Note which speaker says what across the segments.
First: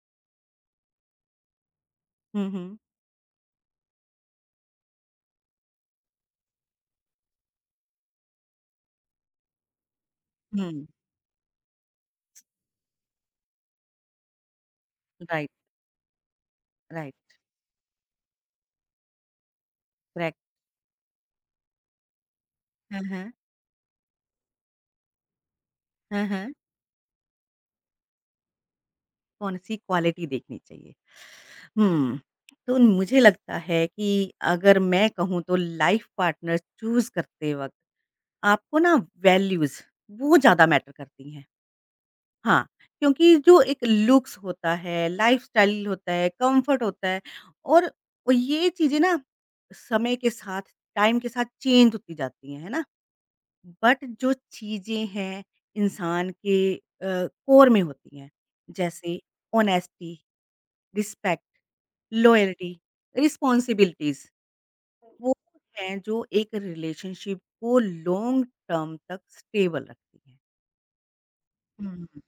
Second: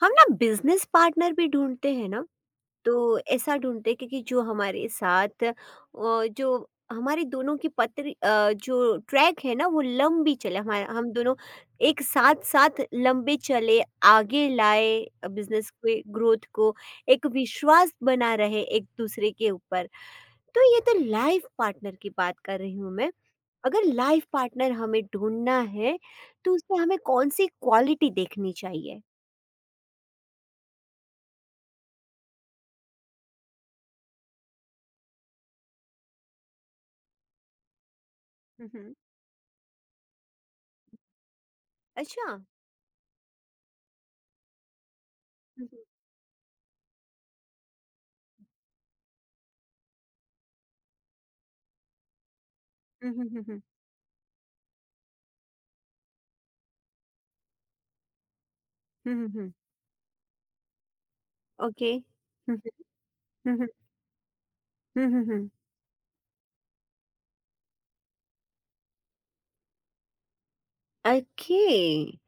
Speaker 1: हम ना business partner भी ढूंढते हैं ना।
Speaker 2: हुँ, हुँ।
Speaker 1: तो ऐसा ढूंढते हैं क्योंकि जो हमारे साथ जो हमारे दोनों की पत्री जो ट्रैक है ना वो लंबी चले। हमारे
Speaker 2: हुँ,
Speaker 1: हम दोनों एक साथ साथ लंबे चले, आगे लाए
Speaker 2: राइट,
Speaker 1: बिजनेस के ग्रोथ को, एक
Speaker 2: राइट,
Speaker 1: विश्वास बना रहे एक दूसरे के ऊपर।
Speaker 2: करेक्ट।
Speaker 1: तो ये तो लाइफ पार्टनर की बात कर रही हूँ
Speaker 2: हाँ,
Speaker 1: मैं।
Speaker 2: हाँ।
Speaker 1: अगर लाइफ पार्टनर हमें ढूंढना है
Speaker 2: हाँ,
Speaker 1: तो
Speaker 2: हाँ।
Speaker 1: उसमें हमें कौन सी क्वालिटी देखनी चाहिए?
Speaker 2: कौन-सी क्वालिटी देखनी चाहिए? हुँ, तो मुझे लगता है कि अगर मैं कहूँ तो लाइफ़ पार्टनर चूज़ करते वक़्त आपको ना वैल्यूज़ वो ज़्यादा मैटर करती हैं।
Speaker 1: अच्छा!
Speaker 2: हाँ, क्योंकि जो एक लुक्स होता है,
Speaker 1: हुँ, हुँ।
Speaker 2: लाइफ़स्टाइल होता है, कम्फ़र्ट होता है और ये चीज़ें ना समय के साथ, टाइम के साथ चेंज होती जाती हैं, है ना?
Speaker 1: हुँ, हुँ, हुँ, हुँ।
Speaker 2: बट जो चीज़ें हैं इंसान के कोर में होती हैं
Speaker 1: हुँ,
Speaker 2: जैसे
Speaker 1: हुँ, हुँ।
Speaker 2: Honesty, respect,
Speaker 1: okay. हुँ, हुँ,
Speaker 2: लॉयल्टी,
Speaker 1: हुँ, हुँ,
Speaker 2: रिस्पॉन्सिबिलिटीज़
Speaker 1: हुँ, हुँ,
Speaker 2: वो
Speaker 1: हुँ।
Speaker 2: हैं जो एक रिलेशनशिप को लॉन्ग टर्म तक स्टेबल रखती हैं।
Speaker 1: ओके।
Speaker 2: हुँ।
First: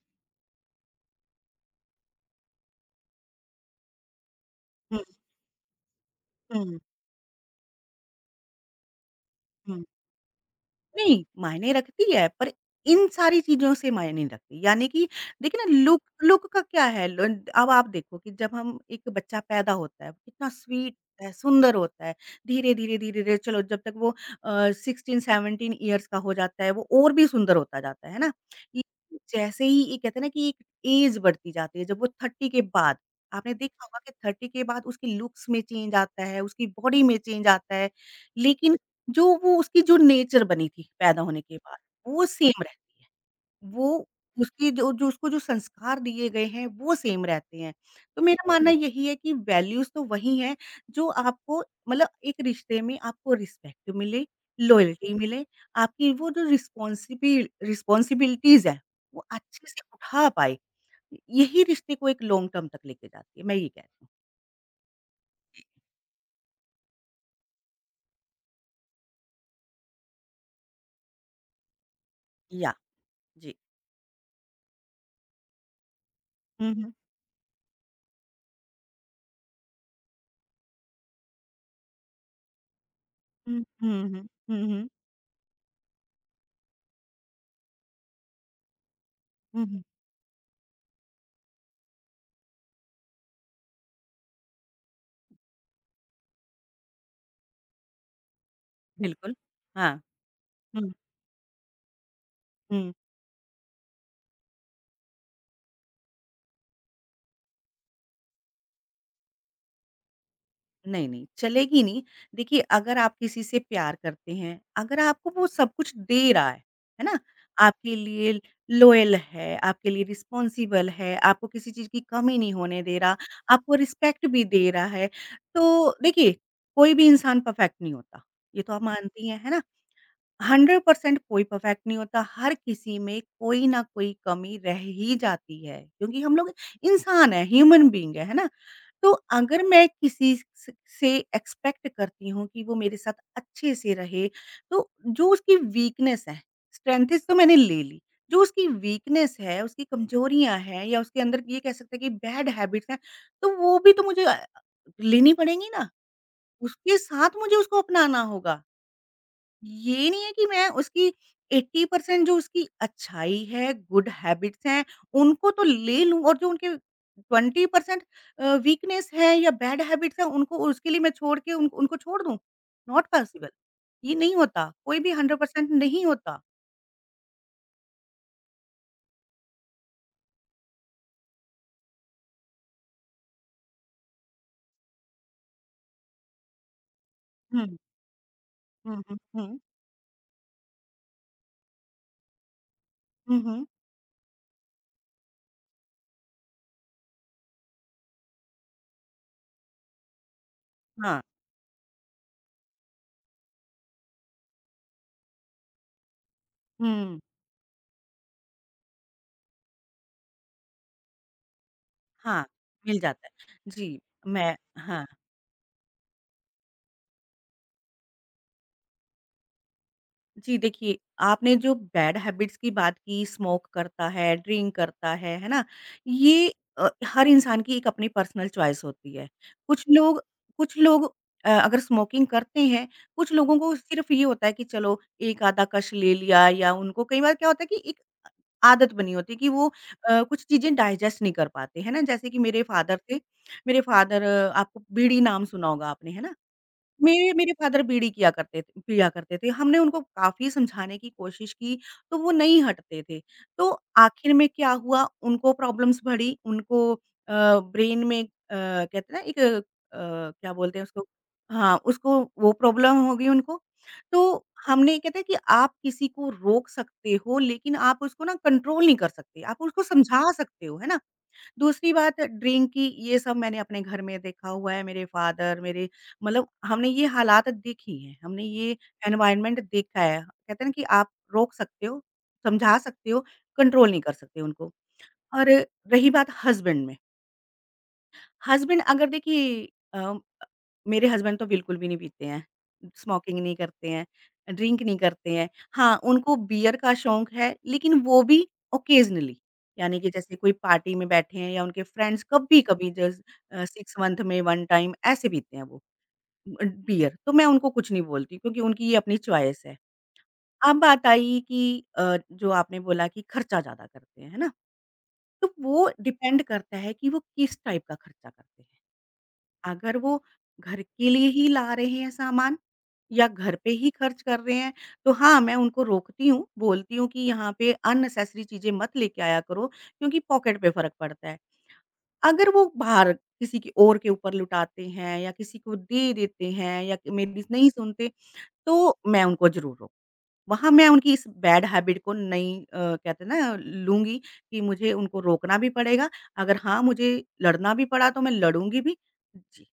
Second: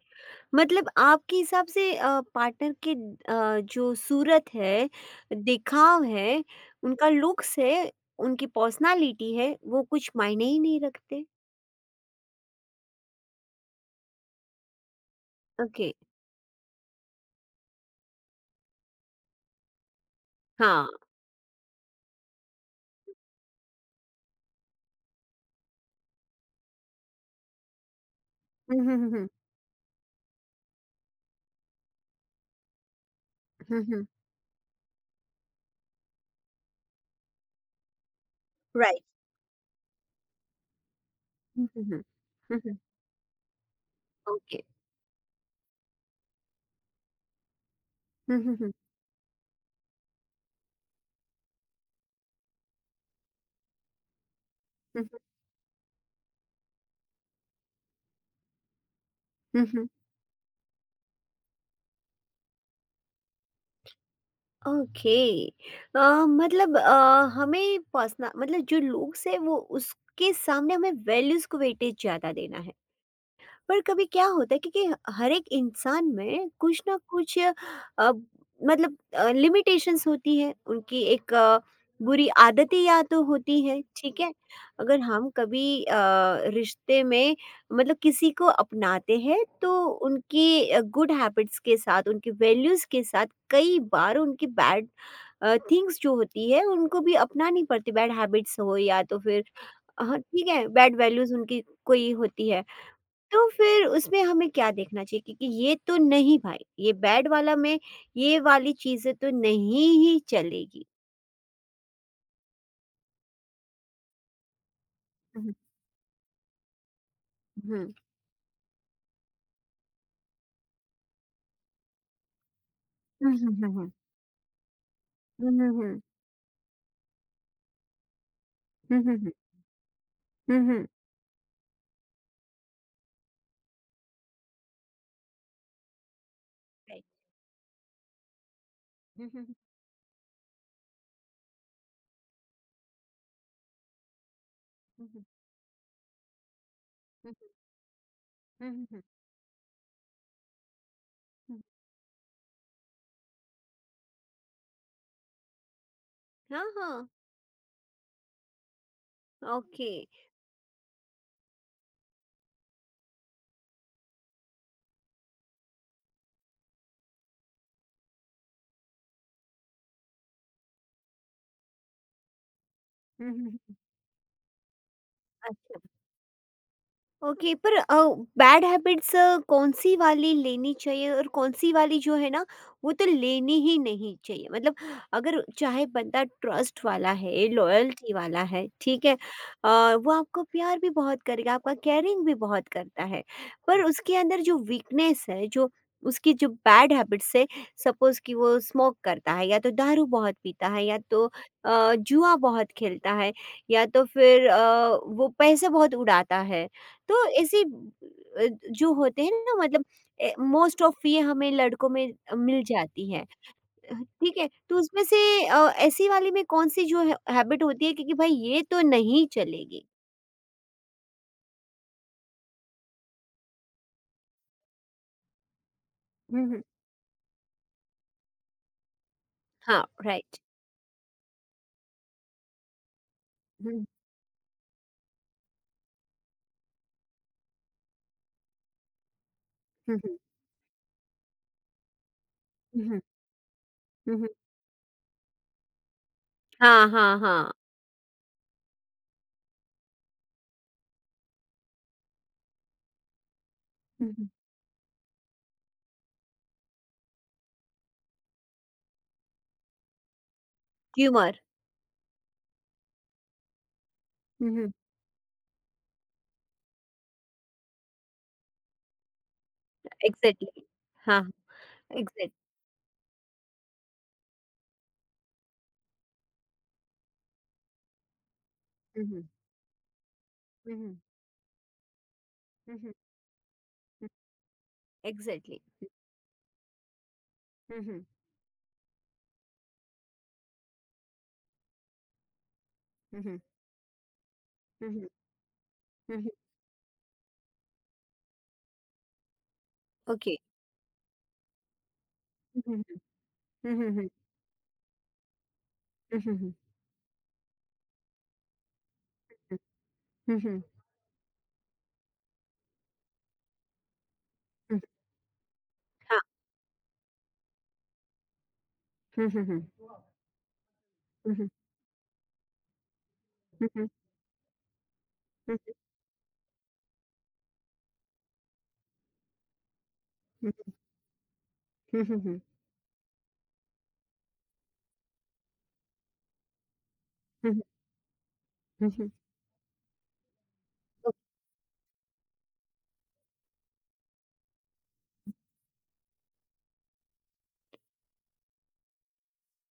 Speaker 1: मतलब आपके हिसाब से पार्टनर के जो सूरत है,
Speaker 2: हुँ,
Speaker 1: दिखाव है,
Speaker 2: हुँ,
Speaker 1: उनका लुक्स है, उनकी पर्सनैलिटी है, वो
Speaker 2: हुँ।
Speaker 1: कुछ मायने ही नहीं
Speaker 2: नहीं,
Speaker 1: रखते?
Speaker 2: मायने रखती है, पर इन सारी चीज़ों से मायने नहीं रखती। यानी कि देखिए ना
Speaker 1: ओके।
Speaker 2: लुक लुक का क्या है ल अब आप देखो कि जब हम एक बच्चा पैदा होता है, कितना
Speaker 1: हाँ।
Speaker 2: स्वीट है, सुंदर होता है। धीरे-धीरे, धीरे-धीरे चलो जब तक वो 16-17 इयर्स का हो जाता है, वो और भी सुंदर होता जाता है ना?
Speaker 1: हुँ,
Speaker 2: ये
Speaker 1: हुँ, हुँ, हुँ।
Speaker 2: जैसे ही ये कहते हैं ना कि एक एज बढ़ती जाती है, जब वो 30 के बाद आपने
Speaker 1: हुँ,
Speaker 2: देखा होगा
Speaker 1: हुँ।
Speaker 2: कि 30 के बाद उसकी लुक्स में चेंज आता है, उसकी बॉडी में चेंज आता है। लेकिन
Speaker 1: राइट।
Speaker 2: जो वो उसकी जो नेचर बनी थी पैदा होने के
Speaker 1: हुँ,
Speaker 2: बाद,
Speaker 1: हुँ, हुँ।
Speaker 2: वो
Speaker 1: हुँ,
Speaker 2: सेम
Speaker 1: हुँ।
Speaker 2: रहती है। वो
Speaker 1: ओके।
Speaker 2: उसकी जो जो उसको जो संस्कार दिए गए हैं, वो सेम रहते हैं। तो
Speaker 1: हुँ,
Speaker 2: मेरा
Speaker 1: हुँ,
Speaker 2: मानना
Speaker 1: हुँ।
Speaker 2: यही है कि वैल्यूज़ तो वही हैं, जो आपको मतलब एक रिश्ते में आपको रिस्पेक्ट मिले,
Speaker 1: हुँ,
Speaker 2: लॉयल्टी
Speaker 1: हुँ।
Speaker 2: मिले, आपकी वो जो रिस्पॉन्सिबिलिटीज़ हैं, वो
Speaker 1: हुँ,
Speaker 2: अच्छे से
Speaker 1: हुँ।
Speaker 2: उठा पाए। यही रिश्ते को एक लॉन्ग टर्म तक लेके जाती है, मैं ये कहती हूँ।
Speaker 1: ओके, अ, मतलब हमें पर्सनल, मतलब जो लोग हैं वो, उसके सामने हमें वैल्यूज को वेटेज ज्यादा देना
Speaker 2: या
Speaker 1: है।
Speaker 2: जी।
Speaker 1: पर कभी क्या होता है, क्योंकि हर एक इंसान में
Speaker 2: हुँ,
Speaker 1: कुछ
Speaker 2: हुँ।
Speaker 1: ना कुछ मतलब लिमिटेशंस होती है उनकी, एक बुरी आदतें या तो होती
Speaker 2: हुँ,
Speaker 1: है,
Speaker 2: हुँ,
Speaker 1: ठीक
Speaker 2: हुँ।
Speaker 1: है।
Speaker 2: हुँ, हुँ।
Speaker 1: अगर हम कभी रिश्ते में मतलब किसी को अपनाते हैं
Speaker 2: हुँ,
Speaker 1: तो
Speaker 2: हुँ।
Speaker 1: उनकी गुड हैबिट्स के साथ, उनकी वैल्यूज़ के साथ, कई बार उनकी बैड थिंग्स जो होती है उनको भी अपनानी पड़ती, बैड हैबिट्स हो या तो
Speaker 2: बिल्कुल।
Speaker 1: फिर
Speaker 2: हाँ।
Speaker 1: हाँ ठीक है,
Speaker 2: हुँ।
Speaker 1: बैड वैल्यूज़ उनकी कोई होती है।
Speaker 2: हुँ।
Speaker 1: तो फिर उसमें हमें क्या देखना चाहिए, क्योंकि ये तो नहीं भाई, ये बैड वाला में, ये वाली चीज़ें तो नहीं ही चलेगी।
Speaker 2: नहीं, नहीं, चलेगी नहीं। देखिए, अगर आप किसी से प्यार करते हैं, अगर आपको
Speaker 1: हुँ,
Speaker 2: वो
Speaker 1: हुँ।
Speaker 2: सब कुछ दे रहा है ना? आपके लिए लॉयल है, आपके लिए रिस्पॉन्सिबल है, आपको किसी चीज़ की कमी नहीं होने दे रहा,
Speaker 1: हुँ, हुँ, हुँ,
Speaker 2: आपको
Speaker 1: हुँ।
Speaker 2: रिस्पेक्ट भी दे रहा है,
Speaker 1: हुँ, हुँ,
Speaker 2: तो
Speaker 1: हुँ।
Speaker 2: देखिए, कोई भी इंसान परफेक्ट नहीं होता, ये तो आप
Speaker 1: हुँ, हुँ,
Speaker 2: मानती
Speaker 1: हुँ।
Speaker 2: हैं, है ना?
Speaker 1: हुँ, हुँ।
Speaker 2: 100% कोई परफेक्ट नहीं होता, हर किसी में कोई ना कोई कमी रह ही जाती है, क्योंकि हम लोग
Speaker 1: राइट।
Speaker 2: इंसान हैं, ह्यूमन बीइंग है ना? तो
Speaker 1: हुँ, हुँ, हुँ,
Speaker 2: अगर मैं किसी स से एक्सपेक्ट करती हूँ कि वो मेरे साथ अच्छे से रहे, तो
Speaker 1: हुँ, हुँ,
Speaker 2: जो उसकी वीकनेस है, स्ट्रेंथेस तो मैंने ले ली, जो उसकी
Speaker 1: हुँ, हुँ, हुँ, हुँ,
Speaker 2: वीकनेस है, उसकी कमजोरियाँ हैं या उसके अंदर ये
Speaker 1: हुँ।
Speaker 2: कह सकते हैं कि बैड हैबिट्स हैं, तो वो भी तो मुझे लेनी पड़ेंगी ना,
Speaker 1: हाँ,
Speaker 2: उसके
Speaker 1: हाँ।
Speaker 2: साथ मुझे उसको अपनाना होगा।
Speaker 1: ओके।
Speaker 2: ये नहीं है कि मैं उसकी 80% जो उसकी अच्छाई है, गुड हैबिट्स हैं, उनको तो ले लूँ और जो उनके 20% वीकनेस है या बैड हैबिट्स हैं, उनको उसके लिए मैं छोड़ के उन उनको छोड़ दूँ। नॉट
Speaker 1: हुँ,
Speaker 2: पॉसिबल
Speaker 1: हुँ, हुँ।
Speaker 2: ये नहीं होता, कोई भी 100%
Speaker 1: अच्छा।
Speaker 2: नहीं होता।
Speaker 1: ओके, पर बैड हैबिट्स कौन सी वाली लेनी चाहिए और कौन सी वाली जो है ना वो तो लेनी ही नहीं चाहिए? मतलब अगर चाहे बंदा ट्रस्ट वाला है,
Speaker 2: हुँ,
Speaker 1: लॉयल्टी वाला है,
Speaker 2: हुँ,
Speaker 1: ठीक है,
Speaker 2: हुँ, हुँ।
Speaker 1: वो आपको प्यार भी बहुत करेगा, आपका केयरिंग भी बहुत करता है,
Speaker 2: हुँ, हुँ।
Speaker 1: पर उसके अंदर जो वीकनेस है, जो उसकी जो बैड हैबिट्स है, सपोज कि वो स्मोक करता है या तो दारू बहुत पीता है या
Speaker 2: हाँ,
Speaker 1: तो जुआ बहुत खेलता है या तो फिर वो पैसे बहुत उड़ाता है।
Speaker 2: हुँ।
Speaker 1: तो ऐसे जो होते हैं ना, मतलब मोस्ट ऑफ ये हमें लड़कों में
Speaker 2: हाँ,
Speaker 1: मिल
Speaker 2: मिल
Speaker 1: जाती है।
Speaker 2: जाता है। जी,
Speaker 1: ठीक है,
Speaker 2: मैं
Speaker 1: तो उसमें
Speaker 2: हाँ।
Speaker 1: से अ, ऐसी वाली में कौन सी हैबिट होती है, क्योंकि भाई ये तो नहीं चलेगी।
Speaker 2: जी, देखिए, आपने जो बैड हैबिट्स की बात की, स्मोक करता है, ड्रिंक करता है ना?
Speaker 1: हम्म,
Speaker 2: ये हर इंसान की एक अपनी पर्सनल चॉइस होती है। कुछ
Speaker 1: हाँ,
Speaker 2: लोग
Speaker 1: राइट।
Speaker 2: कुछ लोग अगर स्मोकिंग करते हैं, कुछ लोगों को
Speaker 1: हम्म,
Speaker 2: सिर्फ़ ये होता है कि चलो, 1 आधा कश ले लिया या उनको कई बार क्या होता है कि एक आदत बनी होती है कि वो
Speaker 1: हम्म,
Speaker 2: कुछ चीज़ें डाइजेस्ट नहीं कर पाते, है ना? जैसे कि मेरे फादर
Speaker 1: हम्म,
Speaker 2: थे। मेरे
Speaker 1: हम्म,
Speaker 2: फादर
Speaker 1: हम्म,
Speaker 2: आपको बीड़ी नाम सुना होगा आपने, है ना?
Speaker 1: हाँ, हाँ,
Speaker 2: मेरे
Speaker 1: हाँ।
Speaker 2: मेरे फादर बीड़ी किया करते थे पिया करते थे। हमने उनको काफ़ी समझाने की कोशिश की, तो वो नहीं हटते थे। तो
Speaker 1: हम्म,
Speaker 2: आखिर में क्या हुआ, उनको प्रॉब्लम्स बढ़ी, उनको अ, ब्रेन में कहते हैं ना एक क्या बोलते हैं उसको?
Speaker 1: ह्यूमर।
Speaker 2: हाँ, उसको वो प्रॉब्लम हो गई उनको। तो
Speaker 1: हम्म,
Speaker 2: हमने कहते हैं कि आप किसी को रोक सकते हो, लेकिन आप उसको ना कंट्रोल नहीं कर सकते। आप उसको समझा
Speaker 1: एग्जैक्टली,
Speaker 2: सकते हो, है ना?
Speaker 1: हाँ।
Speaker 2: दूसरी बात
Speaker 1: एग्जैक्ट।
Speaker 2: ड्रिंक की, ये सब मैंने अपने घर में देखा हुआ है, मेरे फ़ादर मेरे मतलब हमने ये हालात देखी हैं, हमने ये
Speaker 1: हम्म,
Speaker 2: एनवायरनमेंट देखा है। कहते हैं ना कि
Speaker 1: हम्म,
Speaker 2: आप रोक सकते हो, समझा
Speaker 1: हम्म,
Speaker 2: सकते हो, कंट्रोल नहीं
Speaker 1: हम्म,
Speaker 2: कर सकते उनको। और
Speaker 1: एग्जैक्टली।
Speaker 2: रही बात हस्बैंड में,
Speaker 1: हम्म, हम्म,
Speaker 2: हस्बैंड अगर देखिए अ मेरे हस्बैंड तो बिल्कुल भी नहीं पीते हैं,
Speaker 1: हम्म,
Speaker 2: स्मोकिंग
Speaker 1: हम्म,
Speaker 2: नहीं करते हैं, ड्रिंक नहीं
Speaker 1: हम्म,
Speaker 2: करते हैं। हाँ,
Speaker 1: हम्म, हम्म,
Speaker 2: उनको बियर का शौक है लेकिन वो भी ओकेज़नली यानी कि जैसे कोई पार्टी में बैठे हैं या उनके फ्रेंड्स कभी-कभी जस
Speaker 1: हम्म, हम्म,
Speaker 2: 6
Speaker 1: हम्म, हम्म,
Speaker 2: मंथ में 1 टाइम ऐसे पीते हैं वो
Speaker 1: हम्म, हम्म,
Speaker 2: बियर। तो मैं उनको कुछ नहीं बोलती क्योंकि उनकी ये अपनी चॉइस है।
Speaker 1: हम्म, हम्म,
Speaker 2: अब बात आई कि जो आपने बोला कि खर्चा ज़्यादा करते हैं, है ना? तो वो
Speaker 1: हाँ।
Speaker 2: डिपेंड करता है कि वो किस टाइप का खर्चा करते हैं।
Speaker 1: हुँ, हुँ, हुँ।
Speaker 2: अगर वो घर के लिए
Speaker 1: हुँ,
Speaker 2: ही
Speaker 1: हुँ।
Speaker 2: ला रहे हैं सामान या घर
Speaker 1: हुँ,
Speaker 2: पे
Speaker 1: हुँ।
Speaker 2: ही खर्च कर रहे हैं, तो हाँ, मैं
Speaker 1: हुँ,
Speaker 2: उनको रोकती हूँ, बोलती हूँ कि यहाँ पे अननेसेसरी चीज़ें मत लेके आया करो क्योंकि पॉकेट पे
Speaker 1: हुँ।
Speaker 2: फ़र्क पड़ता है।
Speaker 1: हुँ, हुँ, हुँ।
Speaker 2: अगर वो भार किसी की और के ऊपर लुटाते हैं या किसी को दे देते हैं या कि मेरी
Speaker 1: हुँ, हुँ।
Speaker 2: नहीं सुनते,
Speaker 1: हुँ,
Speaker 2: तो
Speaker 1: हुँ।
Speaker 2: मैं उनको ज़रूर रोक वहाँ मैं
Speaker 1: ओ
Speaker 2: उनकी इस बैड हैबिट को नहीं कहते हैं ना लूँगी कि मुझे उनको रोकना भी पड़ेगा। अगर हाँ, मुझे लड़ना भी पड़ा तो मैं लड़ूँगी भी। जी।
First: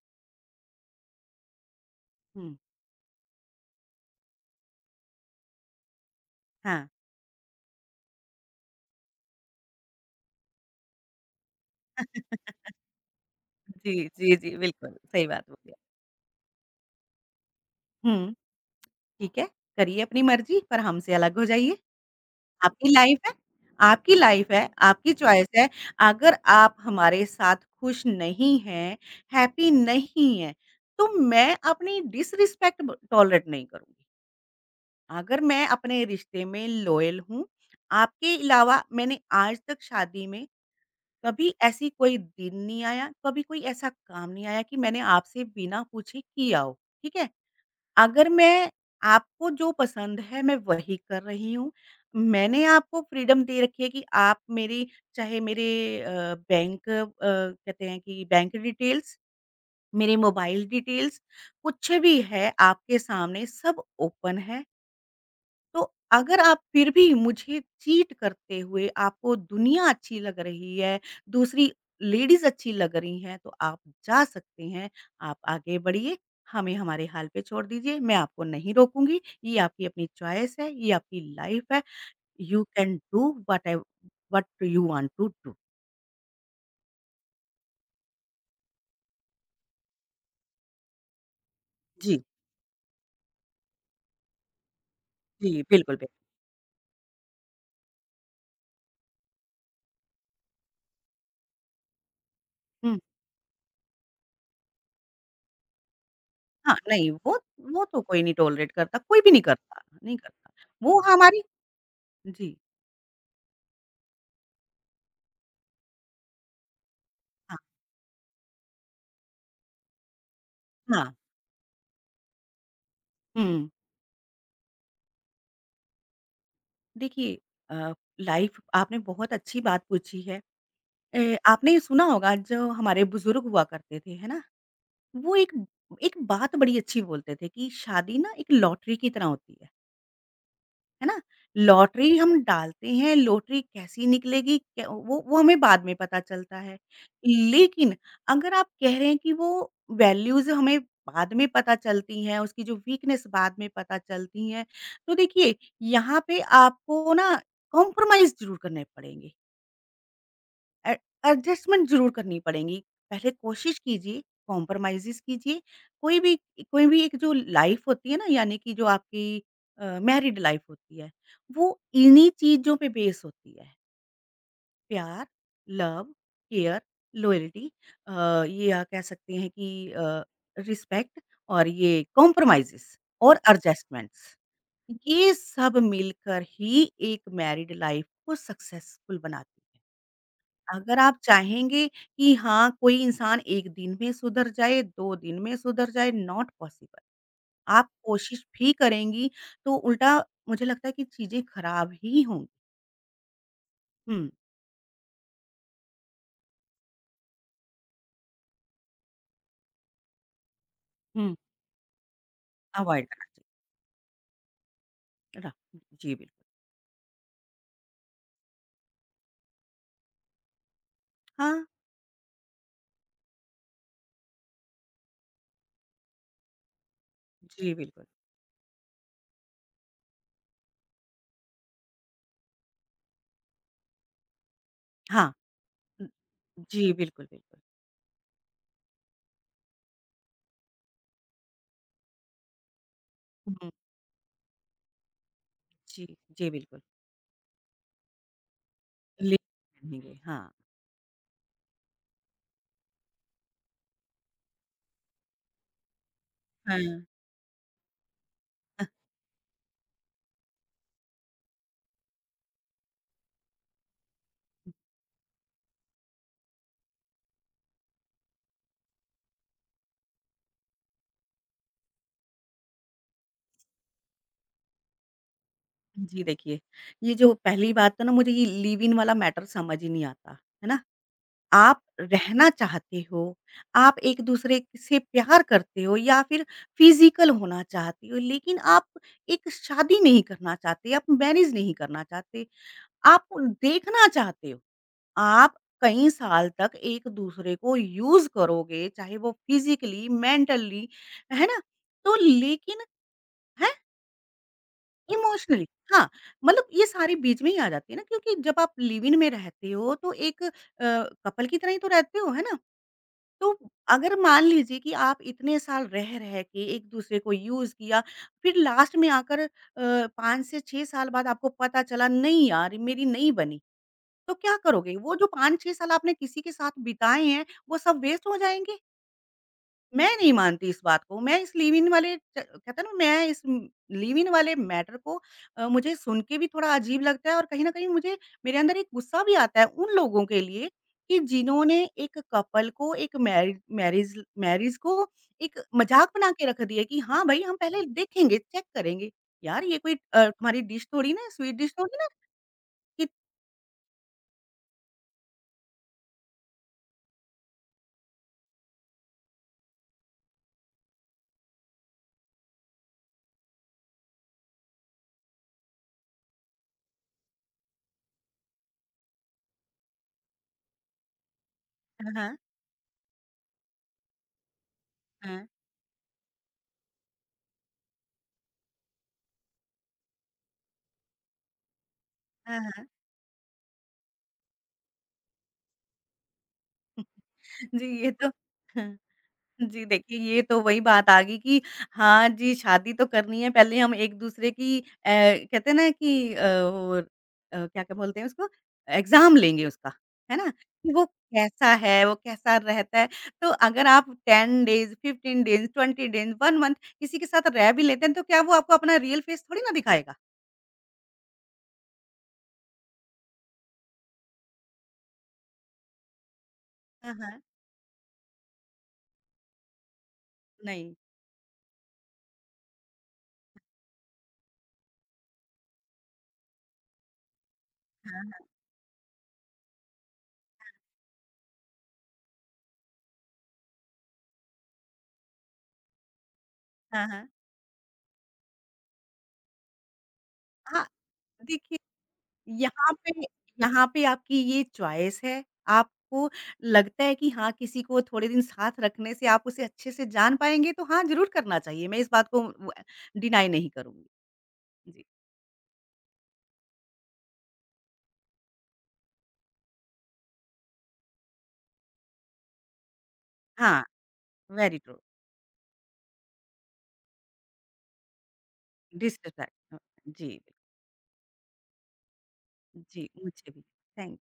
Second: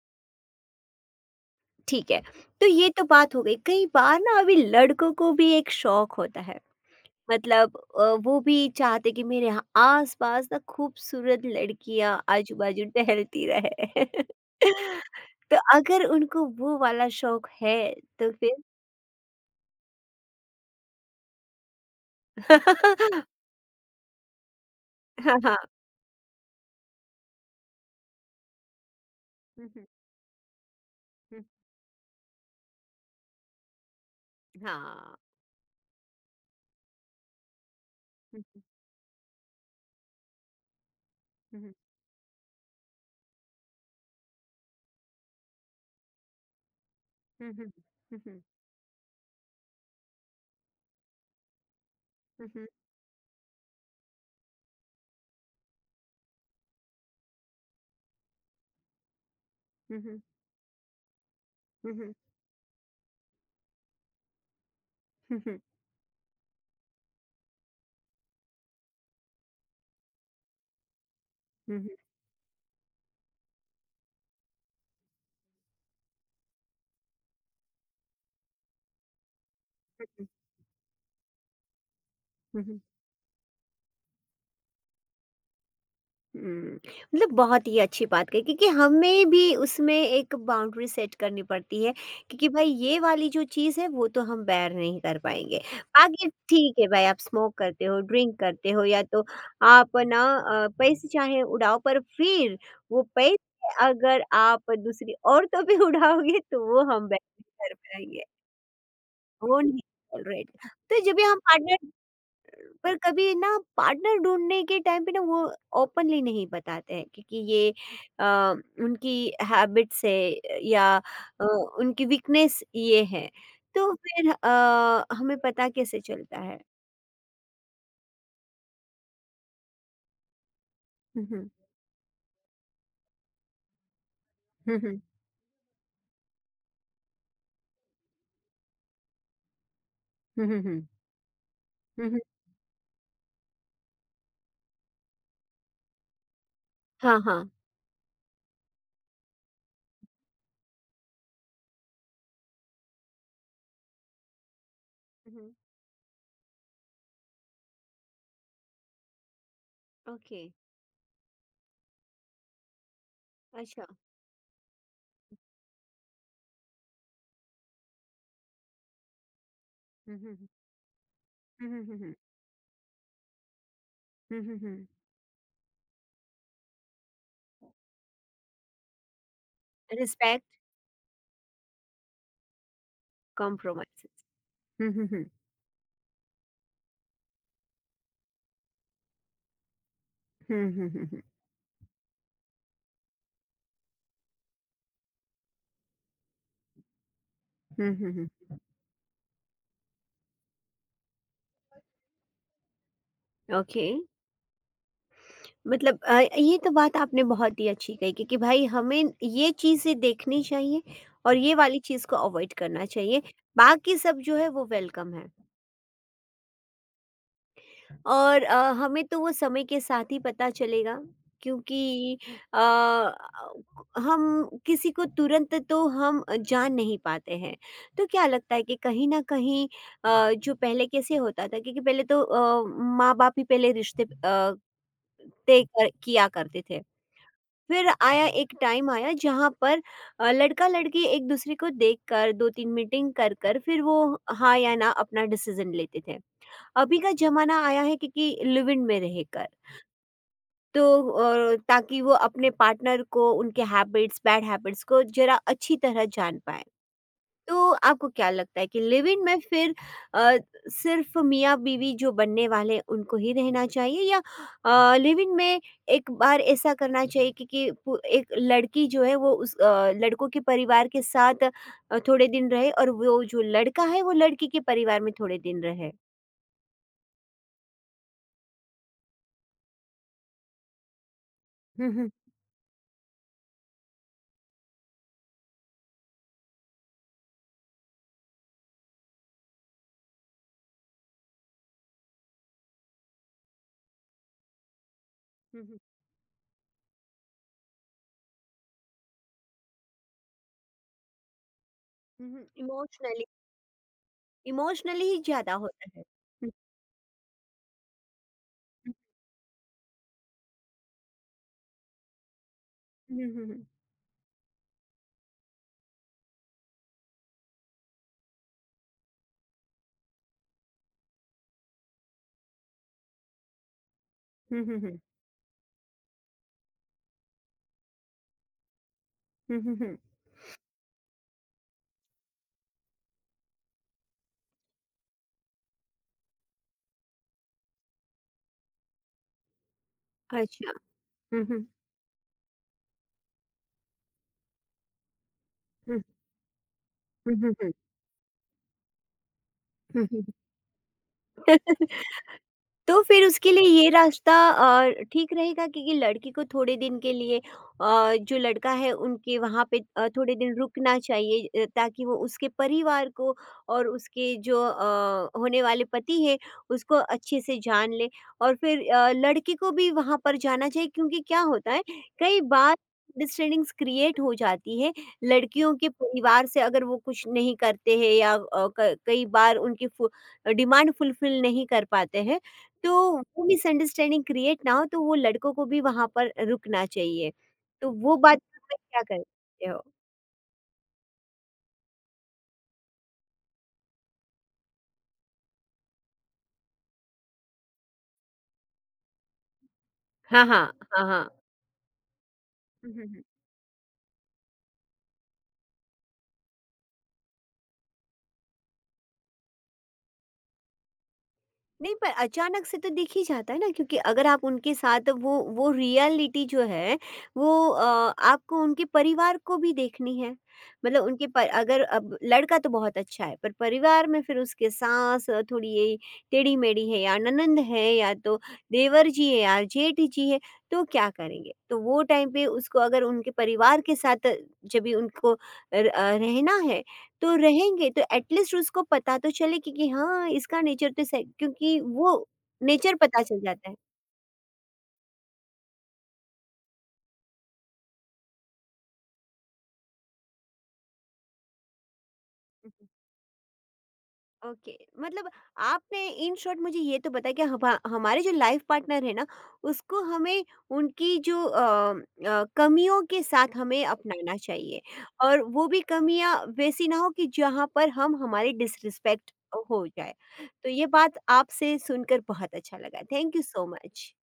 Speaker 1: ठीक है।
Speaker 2: हुँ,
Speaker 1: तो ये तो बात हो गई। कई बार ना अभी लड़कों को भी एक शौक होता है।
Speaker 2: हाँ।
Speaker 1: मतलब वो भी चाहते कि मेरे ह आस-पास ना खूबसूरत लड़कियाँ आजू-बाजू टहलती
Speaker 2: जी,
Speaker 1: रहे।
Speaker 2: जी, जी, बिल्कुल, सही बात
Speaker 1: तो
Speaker 2: बोली आप।
Speaker 1: अगर उनको वो वाला शौक है तो
Speaker 2: हुँ।
Speaker 1: फिर?
Speaker 2: ठीक है, करिए अपनी मर्ज़ी पर हमसे अलग हो जाइए। आपकी लाइफ़ है आपकी लाइफ़ है, आपकी
Speaker 1: हाँ,
Speaker 2: चॉइस
Speaker 1: हाँ।
Speaker 2: है। अगर आप हमारे साथ खुश नहीं हैं,
Speaker 1: हुँ,
Speaker 2: हैप्पी
Speaker 1: हुँ।
Speaker 2: नहीं हैं, तो
Speaker 1: हुँ।
Speaker 2: मैं अपनी डिसरिस्पेक्ट ब टॉलरेट नहीं करूँगी।
Speaker 1: हाँ।
Speaker 2: अगर मैं अपने रिश्ते में लॉयल हूँ, आपके
Speaker 1: हुँ,
Speaker 2: अलावा मैंने आज तक शादी में कभी
Speaker 1: हुँ, हुँ।
Speaker 2: ऐसी कोई दिन नहीं आया, कभी कोई ऐसा काम नहीं आया कि मैंने आपसे बिना पूछे किया हो, ठीक है?
Speaker 1: हुँ, हुँ। हुँ,
Speaker 2: अगर
Speaker 1: हुँ।
Speaker 2: मैं आपको जो पसंद है मैं वही कर रही हूँ।
Speaker 1: हुँ,
Speaker 2: मैंने
Speaker 1: हुँ।
Speaker 2: आपको फ्रीडम दे रखी है कि आप मेरी चाहे मेरे अ, बैंक कहते हैं कि बैंक डिटेल्स,
Speaker 1: हुँ,
Speaker 2: मेरे
Speaker 1: हुँ।
Speaker 2: मोबाइल डिटेल्स कुछ
Speaker 1: हुँ, हुँ।
Speaker 2: भी है आपके सामने सब ओपन है।
Speaker 1: हुँ, हुँ।
Speaker 2: तो अगर आप फिर भी मुझे चीट करते हुए आपको दुनिया अच्छी लग रही है, दूसरी
Speaker 1: हुँ, हुँ।
Speaker 2: लेडीज़ अच्छी लग रही हैं, तो आप जा सकते हैं, आप आगे बढ़िए, हमें हमारे हाल पे छोड़ दीजिए, मैं आपको नहीं रोकूँगी, ये आपकी अपनी चॉइस है, ये आपकी लाइफ़ है, यू
Speaker 1: हुँ, हुँ।
Speaker 2: Can do whatev what you want to do.
Speaker 1: हुँ, मतलब बहुत ही अच्छी बात कही, क्योंकि हमें भी उसमें एक बाउंड्री सेट करनी पड़ती है,
Speaker 2: जी,
Speaker 1: क्योंकि भाई ये वाली जो चीज़ है वो तो हम बैर नहीं कर पाएँगे।
Speaker 2: जी, बिल्कुल, बिल्कुल।
Speaker 1: बाकी ठीक है भाई, आप स्मोक करते हो, ड्रिंक करते हो या तो आप ना पैसे चाहे उड़ाओ, पर फिर
Speaker 2: हुँ,
Speaker 1: वो पैसे अगर आप दूसरी औरतों पे उड़ाओगे तो
Speaker 2: हाँ,
Speaker 1: वो हम
Speaker 2: नहीं
Speaker 1: बैर
Speaker 2: वो
Speaker 1: नहीं कर
Speaker 2: वो तो कोई नहीं
Speaker 1: पाएँगे।
Speaker 2: टॉलरेट करता, कोई भी नहीं
Speaker 1: वो
Speaker 2: करता,
Speaker 1: नहीं
Speaker 2: नहीं करता।
Speaker 1: टॉलरेट।
Speaker 2: वो
Speaker 1: तो जब भी हम
Speaker 2: हमारी
Speaker 1: पार्टनर,
Speaker 2: जी,
Speaker 1: पर कभी ना, पार्टनर ढूँढने के टाइम पे ना वो ओपनली नहीं बताते हैं क्योंकि
Speaker 2: हाँ,
Speaker 1: ये अ, उनकी हैबिट्स है या
Speaker 2: हाँ,
Speaker 1: अ, उनकी वीकनेस ये है।
Speaker 2: हुँ।
Speaker 1: तो फिर हमें पता कैसे चलता है?
Speaker 2: देखिए अ, लाइफ आपने बहुत अच्छी बात पूछी है।
Speaker 1: हुँ,
Speaker 2: ए,
Speaker 1: हुँ।
Speaker 2: आपने सुना होगा जो हमारे बुजुर्ग हुआ करते थे, है ना?
Speaker 1: हुँ, हुँ।
Speaker 2: वो एक एक बात बड़ी अच्छी बोलते थे कि शादी ना एक लॉटरी की तरह होती है।
Speaker 1: हुँ, हुँ, हुँ।
Speaker 2: है ना?
Speaker 1: हुँ,
Speaker 2: लॉटरी
Speaker 1: हुँ।
Speaker 2: हम डालते हैं, लॉटरी कैसी निकलेगी क्या वो हमें बाद में पता चलता है।
Speaker 1: हाँ, हाँ।
Speaker 2: लेकिन अगर आप कह रहे हैं कि वो वैल्यूज़ हमें बाद में पता चलती हैं, उसकी जो वीकनेस बाद में पता चलती हैं, तो
Speaker 1: हुँ,
Speaker 2: देखिए
Speaker 1: हुँ।
Speaker 2: यहाँ पे आपको ना कॉम्प्रोमाइज़ ज़रूर करने पड़ेंगे।
Speaker 1: ओके।
Speaker 2: ए एडजस्टमेंट ज़रूर करनी पड़ेंगी। पहले कोशिश
Speaker 1: अच्छा।
Speaker 2: कीजिए, कॉम्प्रोमाइज़ेज़ कीजिए। कोई भी कोई भी एक जो लाइफ़ होती है ना यानी कि जो आपकी
Speaker 1: हुँ, हुँ,
Speaker 2: मैरिड
Speaker 1: हुँ।
Speaker 2: लाइफ़ होती है, वो
Speaker 1: हुँ, हुँ, हुँ, हुँ।
Speaker 2: इन्हीं चीज़ों पे बेस होती है।
Speaker 1: हुँ, हुँ, हुँ।
Speaker 2: प्यार, लव, केयर, लॉयल्टी अ, ये आप कह सकते हैं कि
Speaker 1: रिस्पेक्ट,
Speaker 2: रिस्पेक्ट और ये कॉम्प्रोमाइज़ेज़ और एडजस्टमेंट्स।
Speaker 1: कॉम्प्रोमाइज़ेज़। हुँ, हुँ, हुँ।
Speaker 2: ये सब मिलकर ही एक मैरिड लाइफ़ को सक्सेसफुल बनाती है।
Speaker 1: हुँ, हुँ,
Speaker 2: अगर
Speaker 1: हुँ,
Speaker 2: आप
Speaker 1: हुँ।
Speaker 2: चाहेंगे कि हाँ, कोई इंसान 1 दिन में सुधर जाए, 2 दिन में सुधर जाए, नॉट पॉसिबल।
Speaker 1: हुँ,
Speaker 2: आप
Speaker 1: हुँ, हुँ।
Speaker 2: कोशिश भी करेंगी, तो उल्टा मुझे लगता है कि चीज़ें खराब ही होंगी।
Speaker 1: ओके।
Speaker 2: हुँ,
Speaker 1: मतलब ये तो बात आपने बहुत ही अच्छी कही कि भाई हमें ये चीज़ें देखनी चाहिए
Speaker 2: हुँ।
Speaker 1: और ये वाली चीज़ को अवॉइड करना
Speaker 2: अवॉइड
Speaker 1: चाहिए।
Speaker 2: करना चाहिए।
Speaker 1: बाकी सब जो है वो वेलकम है।
Speaker 2: र जी, बिल्कुल।
Speaker 1: और हमें तो वो समय के साथ ही पता चलेगा,
Speaker 2: हाँ,
Speaker 1: क्योंकि अ, हम किसी को तुरंत तो हम जान नहीं पाते हैं।
Speaker 2: जी, बिल्कुल।
Speaker 1: तो क्या लगता है कि कहीं न कहीं जो पहले कैसे होता था, क्योंकि पहले तो माँ-बाप ही पहले रिश्ते
Speaker 2: हाँ,
Speaker 1: तय कर
Speaker 2: हुँ,
Speaker 1: किया करते थे।
Speaker 2: जी, बिल्कुल, बिल्कुल।
Speaker 1: फिर आया एक टाइम आया जहाँ पर लड़का-लड़की एक दूसरे को देखकर 2-3 मीटिंग कर कर
Speaker 2: हुँ।
Speaker 1: फिर वो हाँ या ना अपना डिसीज़न लेते
Speaker 2: जी,
Speaker 1: थे।
Speaker 2: जी, बिल्कुल।
Speaker 1: अभी का ज़माना आया है क्योंकि लिव इन में
Speaker 2: ले
Speaker 1: रहकर,
Speaker 2: रहेंगे, हाँ।
Speaker 1: तो ताकि वो अपने पार्टनर को उनके हैबिट्स, बैड हैबिट्स को ज़रा अच्छी तरह जान पाएँ।
Speaker 2: हाँ।
Speaker 1: तो आपको क्या लगता है कि लिव इन में फिर अ, सिर्फ मियाँ बीवी जो बनने वाले हैं, उनको ही रहना चाहिए, या
Speaker 2: अ,
Speaker 1: लिव इन में एक बार ऐसा करना चाहिए कि एक लड़की जो है वो उस लड़कों के परिवार के साथ थोड़े दिन रहे, और वो जो लड़का है वो लड़की के परिवार में थोड़े दिन रहे?
Speaker 2: जी, देखिए, ये जो पहली बात तो ना मुझे ये लिव इन वाला मैटर समझ ही नहीं आता, है ना? आप रहना चाहते हो, आप एक-दूसरे से प्यार करते हो या फिर फिज़िकल होना चाहते हो, लेकिन आप एक शादी नहीं करना चाहते, आप मैरिज नहीं करना चाहते, आप देखना चाहते हो। आप कई साल तक एक-दूसरे को यूज़ करोगे, चाहे वो फिज़िकली, मेंटली, है ना? तो लेकिन
Speaker 1: इमोशनली।
Speaker 2: हैं,
Speaker 1: इमोशनली ही ज्यादा
Speaker 2: इमोशनली
Speaker 1: होता है।
Speaker 2: हाँ,
Speaker 1: हम्म,
Speaker 2: मतलब ये सारे बीच में ही आ जाती है ना, क्योंकि जब आप लिव इन में रहते हो, तो एक कपल की तरह ही तो रहते हो, है ना?
Speaker 1: अच्छा।
Speaker 2: तो अगर मान लीजिए कि आप इतने साल रह रह के एक दूसरे को यूज़ किया, फिर लास्ट में आकर 5 से 6 साल बाद आपको पता चला नहीं यार मेरी नहीं बनी, तो क्या
Speaker 1: हम्म,
Speaker 2: करोगे?
Speaker 1: हम्म,
Speaker 2: वो जो 5-6 साल आपने किसी के साथ बिताए हैं, वो सब वेस्ट हो जाएँगे?
Speaker 1: हम्म, हम्म, हम्म,
Speaker 2: मैं नहीं मानती इस बात को, मैं इस लिव इन वाले च कहते हैं ना मैं इस लिव इन वाले मैटर को मुझे सुन के भी थोड़ा अजीब लगता है और कहीं न कहीं मुझे मेरे अंदर एक गुस्सा भी आता है उन लोगों के लिए
Speaker 1: अच्छा।
Speaker 2: कि
Speaker 1: हम्म, हम्म,
Speaker 2: जिन्होंने एक कपल को एक मैरि मैरिज मैरिज को एक
Speaker 1: हम्म,
Speaker 2: मज़ाक बना के रख दिया कि हाँ
Speaker 1: हम्म,
Speaker 2: भई हम
Speaker 1: हम्म,
Speaker 2: पहले देखेंगे, चेक करेंगे। यार ये कोई
Speaker 1: हम्म।
Speaker 2: तुम्हारी डिश थोड़ी ना है, स्वीट डिश थोड़ी ना
Speaker 1: तो
Speaker 2: कि
Speaker 1: फिर उसके लिए ये रास्ता ठीक रहेगा, क्योंकि लड़की को थोड़े दिन के लिए जो लड़का है उनके वहाँ पे थोड़े दिन रुकना चाहिए, ताकि वो उसके परिवार को और उसके जो होने वाले पति है उसको अच्छे से जान ले। और फिर लड़की को भी वहाँ पर जाना चाहिए, क्योंकि क्या होता है,
Speaker 2: हाँ, हाँ।
Speaker 1: कई बार अंडरस्टैंडिंग्स क्रिएट हो जाती है लड़कियों के परिवार से, अगर वो कुछ नहीं करते हैं या कई बार उनकी डिमांड फुलफिल नहीं कर पाते हैं,
Speaker 2: हाँ, हाँ।
Speaker 1: तो वो मिसअंडरस्टैंडिंग क्रिएट ना हो तो वो लड़कों को भी वहाँ पर रुकना चाहिए।
Speaker 2: जी,
Speaker 1: तो
Speaker 2: ये
Speaker 1: वो
Speaker 2: तो
Speaker 1: बात पे आप
Speaker 2: हाँ।
Speaker 1: क्या करते हो?
Speaker 2: जी, देखिए ये तो वही बात आ गई कि हाँ जी, शादी तो करनी है, पहले हम एक-दूसरे की कहते हैं ना कि वो क्या क्या बोलते हैं उसको? एग्ज़ाम लेंगे उसका, है
Speaker 1: हाँ,
Speaker 2: ना?
Speaker 1: हाँ।
Speaker 2: कि वो
Speaker 1: हाँ, हाँ।
Speaker 2: कैसा है, वो कैसा
Speaker 1: हुँ,
Speaker 2: रहता है।
Speaker 1: हुँ, हुँ।
Speaker 2: तो अगर आप 10 डेज़, 15 डेज़, 20 डेज़, 1 मंथ किसी के साथ रह भी लेते हैं, तो क्या वो आपको अपना रियल फेस थोड़ी ना दिखाएगा?
Speaker 1: नहीं, पर अचानक से तो दिख ही जाता है ना, क्योंकि अगर आप उनके साथ वो रियलिटी जो है
Speaker 2: हाँ, हाँ।
Speaker 1: वो आपको उनके परिवार को भी देखनी है।
Speaker 2: नहीं।
Speaker 1: मतलब उनके प अगर अब लड़का तो बहुत अच्छा है पर परिवार में फिर उसके सास थोड़ी ये टेढ़ी-मेढ़ी है या ननंद है या
Speaker 2: हाँ,
Speaker 1: तो
Speaker 2: हाँ।
Speaker 1: देवर जी है या जेठ जी है, तो क्या करेंगे? तो वो टाइम पे उसको, अगर उनके परिवार के साथ जब भी उनको रहना है
Speaker 2: हाँ, हाँ।
Speaker 1: तो रहेंगे, तो एटलीस्ट उसको पता तो चले कि हाँ इसका
Speaker 2: हाँ,
Speaker 1: नेचर तो सही,
Speaker 2: देखिए
Speaker 1: क्योंकि वो
Speaker 2: यहाँ
Speaker 1: नेचर
Speaker 2: पे
Speaker 1: पता चल जाता है।
Speaker 2: यहाँ पे आपकी ये चॉइस है। आपको लगता है कि हाँ, किसी को थोड़े दिन साथ रखने से आप उसे अच्छे से जान पाएँगे, तो हाँ, ज़रूर करना चाहिए। मैं इस बात को व
Speaker 1: हम्म,
Speaker 2: डिनाई नहीं करूँगी।
Speaker 1: ओके।
Speaker 2: जी।
Speaker 1: मतलब आपने इन शॉर्ट मुझे ये तो बताया कि हमारे जो लाइफ पार्टनर है ना, उसको हमें उनकी जो कमियों के साथ
Speaker 2: हाँ,
Speaker 1: हमें अपनाना
Speaker 2: वेरी
Speaker 1: चाहिए,
Speaker 2: ट्रू।
Speaker 1: और वो भी कमियाँ वैसी ना हो कि जहाँ पर हम हमारी डिसरिस्पेक्ट
Speaker 2: डिसरिस्पेक्ट
Speaker 1: हो जाए।
Speaker 2: जी,
Speaker 1: तो ये बात आपसे सुनकर बहुत अच्छा लगा।
Speaker 2: जी,
Speaker 1: थैंक यू
Speaker 2: मुझे भी।
Speaker 1: So
Speaker 2: thank
Speaker 1: much.